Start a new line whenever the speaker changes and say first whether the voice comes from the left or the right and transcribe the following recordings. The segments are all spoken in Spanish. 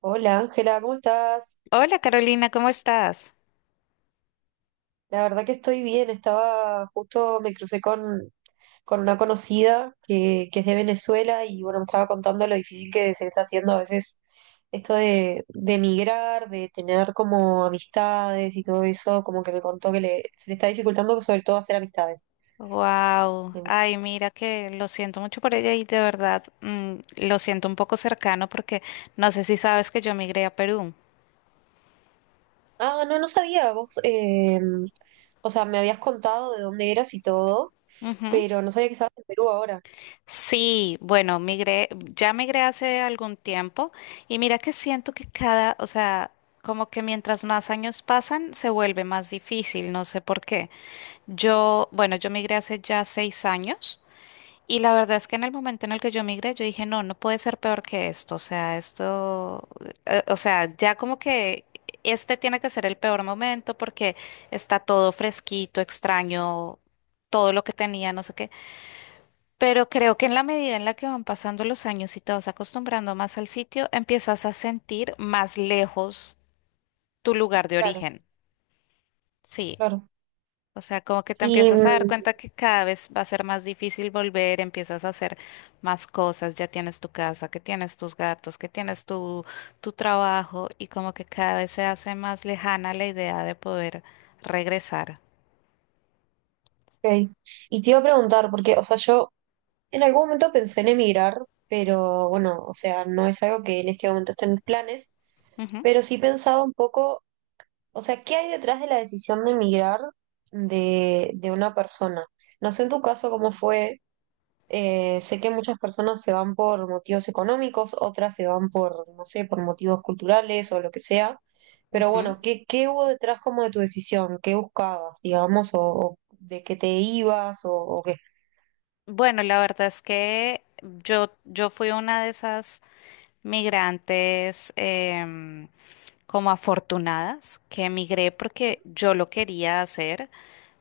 right: Hola Ángela, ¿cómo estás?
left: Hola Carolina, ¿cómo estás?
right: La verdad que estoy bien, estaba justo, me crucé con una conocida que es de Venezuela y bueno, me estaba contando lo difícil que se está haciendo a veces esto de emigrar, de tener como amistades y todo eso, como que me contó que se le está dificultando sobre todo hacer amistades.
left: Wow,
right: Em,
left: ay, mira que lo siento mucho por ella y de verdad lo siento un poco cercano porque no sé si sabes que yo migré a Perú.
right: Ah, no, no sabía, vos, o sea, me habías contado de dónde eras y todo,
left: Ujú.
right: pero no sabía que estabas en Perú ahora.
left: Sí, bueno, ya migré hace algún tiempo y mira que siento que cada, o sea, como que mientras más años pasan se vuelve más difícil, no sé por qué. Bueno, yo migré hace ya 6 años. Y la verdad es que en el momento en el que yo migré, yo dije, no, no puede ser peor que esto. O sea, esto, o sea, ya como que este tiene que ser el peor momento porque está todo fresquito, extraño, todo lo que tenía, no sé qué. Pero creo que en la medida en la que van pasando los años y te vas acostumbrando más al sitio, empiezas a sentir más lejos tu lugar de
right: Claro,
left: origen. Sí.
right: claro.
left: O sea, como que te
right: Y
left: empiezas a dar
right: mm,
left: cuenta que cada vez va a ser más difícil volver, empiezas a hacer más cosas, ya tienes tu casa, que tienes tus gatos, que tienes tu trabajo y como que cada vez se hace más lejana la idea de poder regresar.
right: Ok. Y te iba a preguntar, porque, o sea, yo en algún momento pensé en emigrar, pero bueno, o sea, no es algo que en este momento esté en mis planes,
left: Ujú,
right: pero sí pensaba un poco, o sea, ¿qué hay detrás de la decisión de emigrar de una persona? No sé en tu caso cómo fue, sé que muchas personas se van por motivos económicos, otras se van por, no sé, por motivos culturales o lo que sea, pero
left: ujú.
right: bueno, ¿qué hubo detrás como de tu decisión? ¿Qué buscabas, digamos, o de qué te ibas o qué?
left: Bueno, la verdad es que yo fui una de esas migrantes como afortunadas que emigré porque yo lo quería hacer.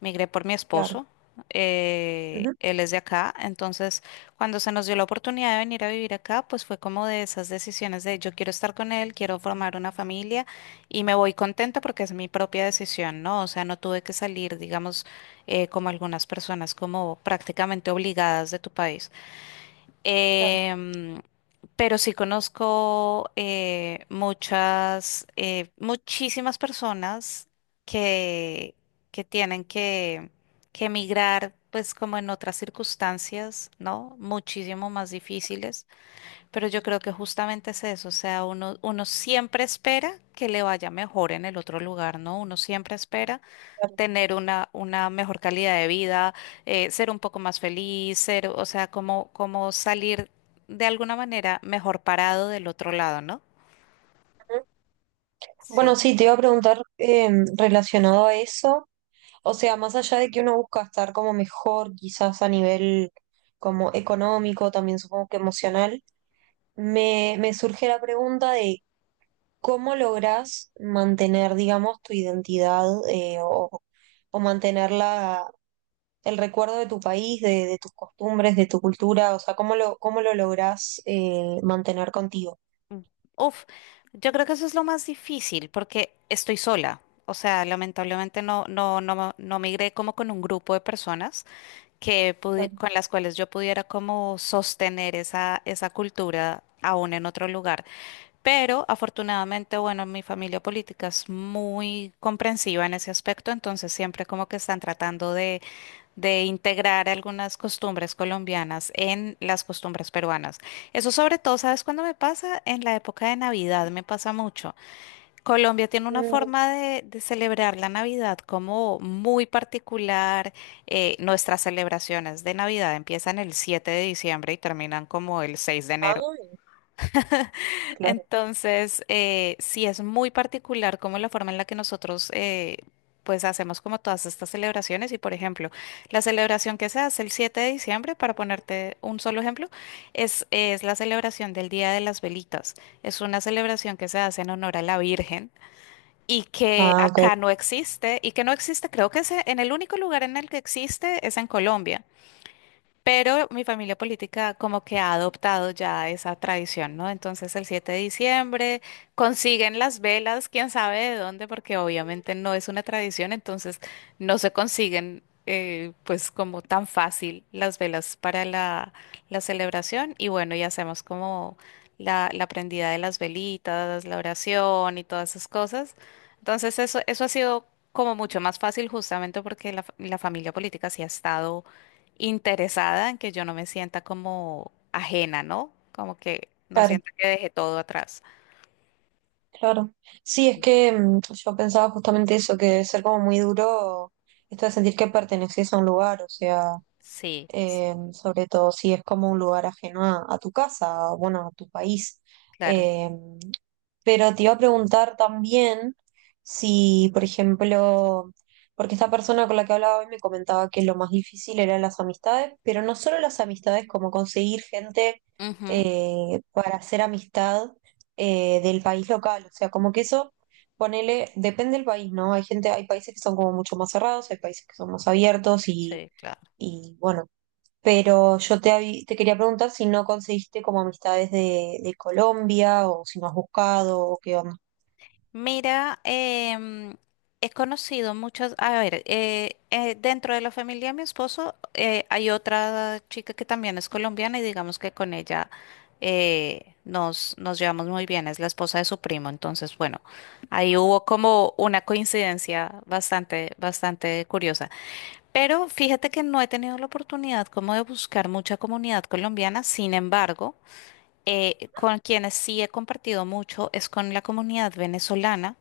left: Migré por mi
right: Claro.
left: esposo.
right: Ujú.
left: Él es de acá, entonces cuando se nos dio la oportunidad de venir a vivir acá, pues fue como de esas decisiones de yo quiero estar con él, quiero formar una familia y me voy contenta porque es mi propia decisión, ¿no? O sea, no tuve que salir, digamos, como algunas personas, como prácticamente obligadas de tu país.
right: Claro,
left: Em, pero sí conozco muchas, muchísimas personas que, que tienen que, que emigrar, pues como en otras circunstancias, ¿no? Muchísimo más difíciles, pero yo creo que justamente es eso, o sea, uno siempre espera que le vaya mejor en el otro lugar, ¿no? Uno siempre espera
right: claro.
left: tener una mejor calidad de vida, ser un poco más feliz, ser, o sea, como salir de alguna manera mejor parado del otro lado, ¿no?
right: Ujú. Bueno,
left: Sí.
right: sí, te iba a preguntar relacionado a eso, o sea, más allá de que uno busca estar como mejor, quizás a nivel como económico, también supongo que emocional, me surge la pregunta de cómo lográs mantener, digamos, tu identidad o mantener el recuerdo de tu país, de tus costumbres, de tu cultura, o sea, cómo lo lográs mantener contigo.
left: Uf, yo creo que eso es lo más difícil porque estoy sola. O sea, lamentablemente no, no, no, no migré como con un grupo de personas que
right: Claro.
left: con las cuales yo pudiera como sostener esa cultura aún en otro lugar. Pero afortunadamente, bueno, mi familia política es muy comprensiva en ese aspecto, entonces siempre como que están tratando de integrar algunas costumbres colombianas en las costumbres peruanas. Eso sobre todo, ¿sabes cuándo me pasa? En la época de Navidad me pasa mucho. Colombia tiene una
right: Mm,
left: forma de celebrar la Navidad como muy particular. Nuestras celebraciones de Navidad empiezan el 7 de diciembre y terminan como el 6 de enero.
right: ah, claro.
left: Entonces, sí es muy particular como la forma en la que nosotros pues hacemos como todas estas celebraciones y por ejemplo, la celebración que se hace el 7 de diciembre, para ponerte un solo ejemplo, es la celebración del Día de las Velitas. Es una celebración que se hace en honor a la Virgen y que
right: Ah, ok,
left: acá no existe y que no existe, creo que es en el único lugar en el que existe es en Colombia. Pero mi familia política como que ha adoptado ya esa tradición, ¿no? Entonces el 7 de diciembre consiguen las velas, quién sabe de dónde, porque obviamente no es una tradición, entonces no se consiguen pues como tan fácil las velas para la celebración. Y bueno, y hacemos como la prendida de las velitas, la oración y todas esas cosas. Entonces eso ha sido como mucho más fácil justamente porque la familia política sí ha estado interesada en que yo no me sienta como ajena, ¿no? Como que no
right: claro,
left: sienta que dejé todo atrás.
right: claro. Sí, es que yo pensaba justamente eso, que debe ser como muy duro esto de sentir que perteneces a un lugar, o sea.
left: Sí,
right: Sobre todo si es como un lugar ajeno a tu casa, o, bueno, a tu país.
left: claro.
right: Em, pero te iba a preguntar también si, por ejemplo, porque esta persona con la que hablaba hoy me comentaba que lo más difícil eran las amistades, pero no solo las amistades, como conseguir gente
left: Ujú,
right: para hacer amistad del país local. O sea, como que eso, ponele, depende del país, ¿no? Hay gente, hay países que son como mucho más cerrados, hay países que son más abiertos y,
left: sí, claro.
right: y bueno. Pero yo te quería preguntar si no conseguiste como amistades de Colombia o si no has buscado o qué onda.
left: Mira, he conocido muchas, a ver, dentro de la familia de mi esposo hay otra chica que también es colombiana y digamos que con ella nos llevamos muy bien, es la esposa de su primo, entonces bueno, ahí
right: Ah,
left: hubo como una coincidencia bastante, bastante curiosa. Pero fíjate que no he tenido la oportunidad como de buscar mucha comunidad colombiana, sin embargo, con quienes sí he compartido mucho es con la comunidad venezolana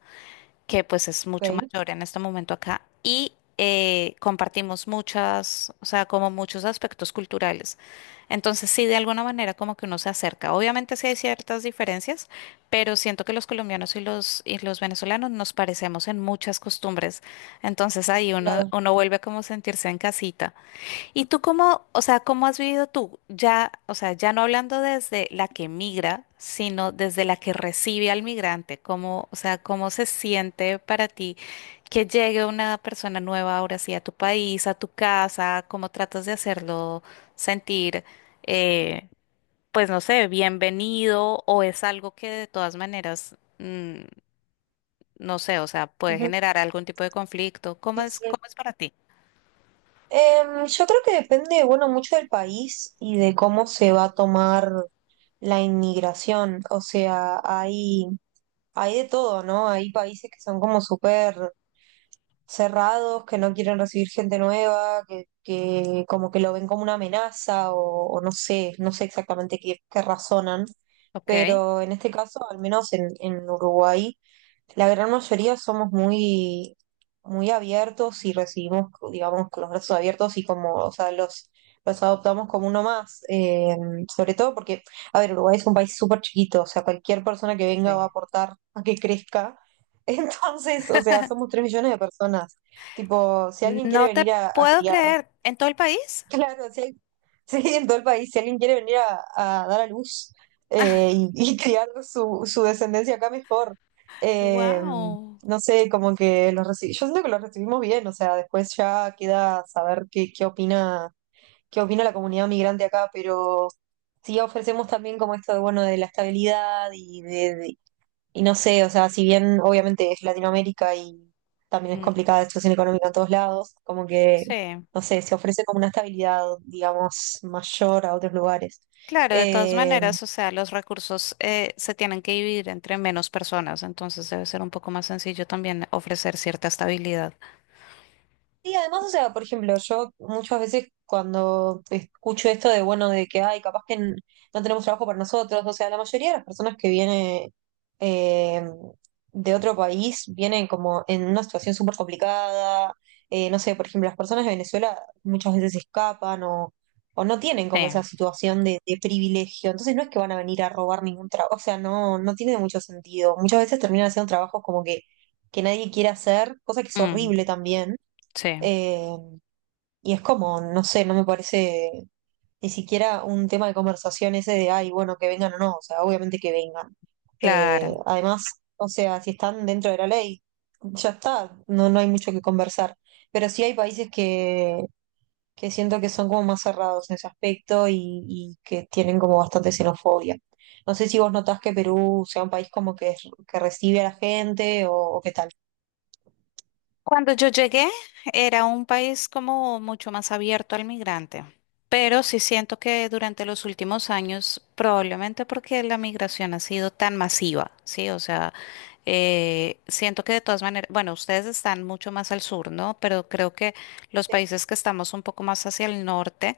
left: que pues es mucho
right: ok,
left: mayor en este momento acá, y compartimos muchas, o sea, como muchos aspectos culturales. Entonces sí, de alguna manera como que uno se acerca. Obviamente sí hay ciertas diferencias, pero siento que los colombianos y los venezolanos nos parecemos en muchas costumbres. Entonces ahí
right: claro.
left: uno vuelve como a sentirse en casita. ¿Y tú cómo, o sea, cómo has vivido tú, ya, o sea, ya no hablando desde la que migra, sino desde la que recibe al migrante? ¿Cómo, o sea, cómo se siente para ti que llegue una persona nueva ahora sí a tu país, a tu casa? ¿Cómo tratas de hacerlo sentir, eh, pues no sé, bienvenido o es algo que de todas maneras, no sé, o sea, puede
right: Ujú,
left: generar algún tipo de conflicto?
right: sí, sí.
left: Cómo es para ti?
right: Yo creo que depende, bueno, mucho del país y de cómo se va a tomar la inmigración. O sea, hay de todo, ¿no? Hay países que son como súper cerrados, que no quieren recibir gente nueva, que como que lo ven como una amenaza o no sé exactamente qué razonan,
left: Ok,
right: pero en este caso, al menos en Uruguay, la gran mayoría somos muy, muy abiertos y recibimos, digamos, con los brazos abiertos y como, o sea, los adoptamos como uno más, sobre todo porque, a ver, Uruguay es un país súper chiquito, o sea, cualquier persona que venga va a
left: sí.
right: aportar a que crezca. Entonces, o sea, somos 3 millones de personas. Tipo, si alguien quiere
left: No te
right: venir a
left: puedo
right: criar.
left: creer. ¿En todo el país?
right: Claro, si. Si en todo el país, si alguien quiere venir a dar a luz y, y criar su descendencia acá mejor. Eh,
left: Wow.
right: no sé, como que los recibimos, yo siento que los recibimos bien, o sea, después ya queda saber qué opina la comunidad migrante acá, pero sí ofrecemos también como esto de, bueno, de la estabilidad y no sé, o sea, si bien obviamente es Latinoamérica y también es
left: Mm,
right: complicada la situación económica en todos lados, como que,
left: sí,
right: no sé, se ofrece como una estabilidad, digamos, mayor a otros lugares.
left: claro, de todas
right: Eh,
left: maneras, o sea, los recursos se tienen que dividir entre menos personas, entonces debe ser un poco más sencillo también ofrecer cierta estabilidad.
right: Sí, además, o sea, por ejemplo, yo muchas veces cuando escucho esto de, bueno, de que, ay, capaz que no tenemos trabajo para nosotros, o sea, la mayoría de las personas que viene eh, de otro país vienen como en una situación súper complicada, no sé, por ejemplo, las personas de Venezuela muchas veces escapan o no tienen como
left: Sí,
right: esa situación de privilegio, entonces no es que van a venir a robar ningún trabajo, o sea, no, no tiene mucho sentido. Muchas veces terminan haciendo trabajos como que nadie quiere hacer, cosa que es
left: mm,
right: horrible también
left: sí,
right: eh, y es como, no sé, no me parece ni siquiera un tema de conversación ese de, ay, bueno, que vengan o no, o sea, obviamente que vengan.
left: claro.
right: Además, o sea, si están dentro de la ley, ya está, no, no hay mucho que conversar. Pero sí hay países que siento que son como más cerrados en ese aspecto y que tienen como bastante xenofobia. No sé si vos notás que Perú sea un país como que recibe a la gente o qué tal.
left: Cuando yo llegué, era un país como mucho más abierto al migrante, pero sí siento que durante los últimos años, probablemente porque la migración ha sido tan masiva, ¿sí? O sea, siento que de todas maneras, bueno, ustedes están mucho más al sur, ¿no? Pero creo que los
right: Sí,
left: países que estamos un poco más hacia el norte,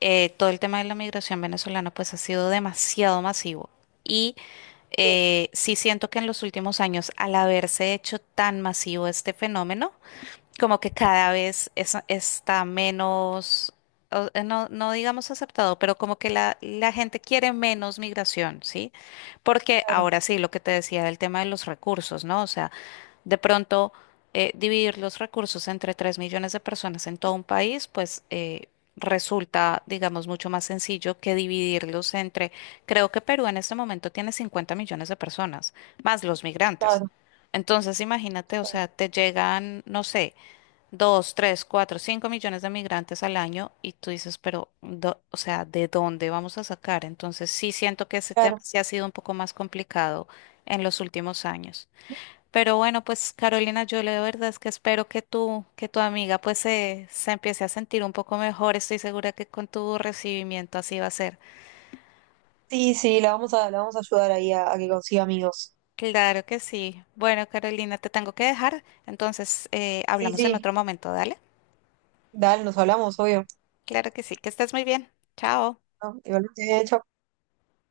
left: todo el tema de la migración venezolana pues ha sido demasiado masivo. Y
right: sí,
left: sí siento que en los últimos años, al haberse hecho tan masivo este fenómeno, como que cada vez está menos, no, no digamos aceptado, pero como que la gente quiere menos migración, ¿sí? Porque
right: claro,
left: ahora sí, lo que te decía del tema de los recursos, ¿no? O sea, de pronto dividir los recursos entre 3 millones de personas en todo un país, pues resulta, digamos, mucho más sencillo que dividirlos entre, creo que Perú en este momento tiene 50 millones de personas, más los migrantes.
right: claro,
left: Entonces, imagínate, o
right: claro,
left: sea, te llegan, no sé dos, tres, cuatro, cinco millones de migrantes al año y tú dices, pero, o sea, ¿de dónde vamos a sacar? Entonces sí siento que ese tema
right: claro.
left: sí ha sido un poco más complicado en los últimos años. Pero bueno, pues Carolina, yo la verdad es que espero que tú, que tu amiga pues se empiece a sentir un poco mejor. Estoy segura que con tu recibimiento así va a ser.
right: Sí, sí, la vamos a ayudar ahí a que consiga amigos.
left: Claro que sí. Bueno, Carolina, te tengo que dejar. Entonces,
right: Sí,
left: hablamos en
right: sí,
left: otro momento, ¿dale?
right: dale, nos hablamos, obvio.
left: Claro que sí, que estés muy bien. Chao.
right: ¿No? Igualmente, chau.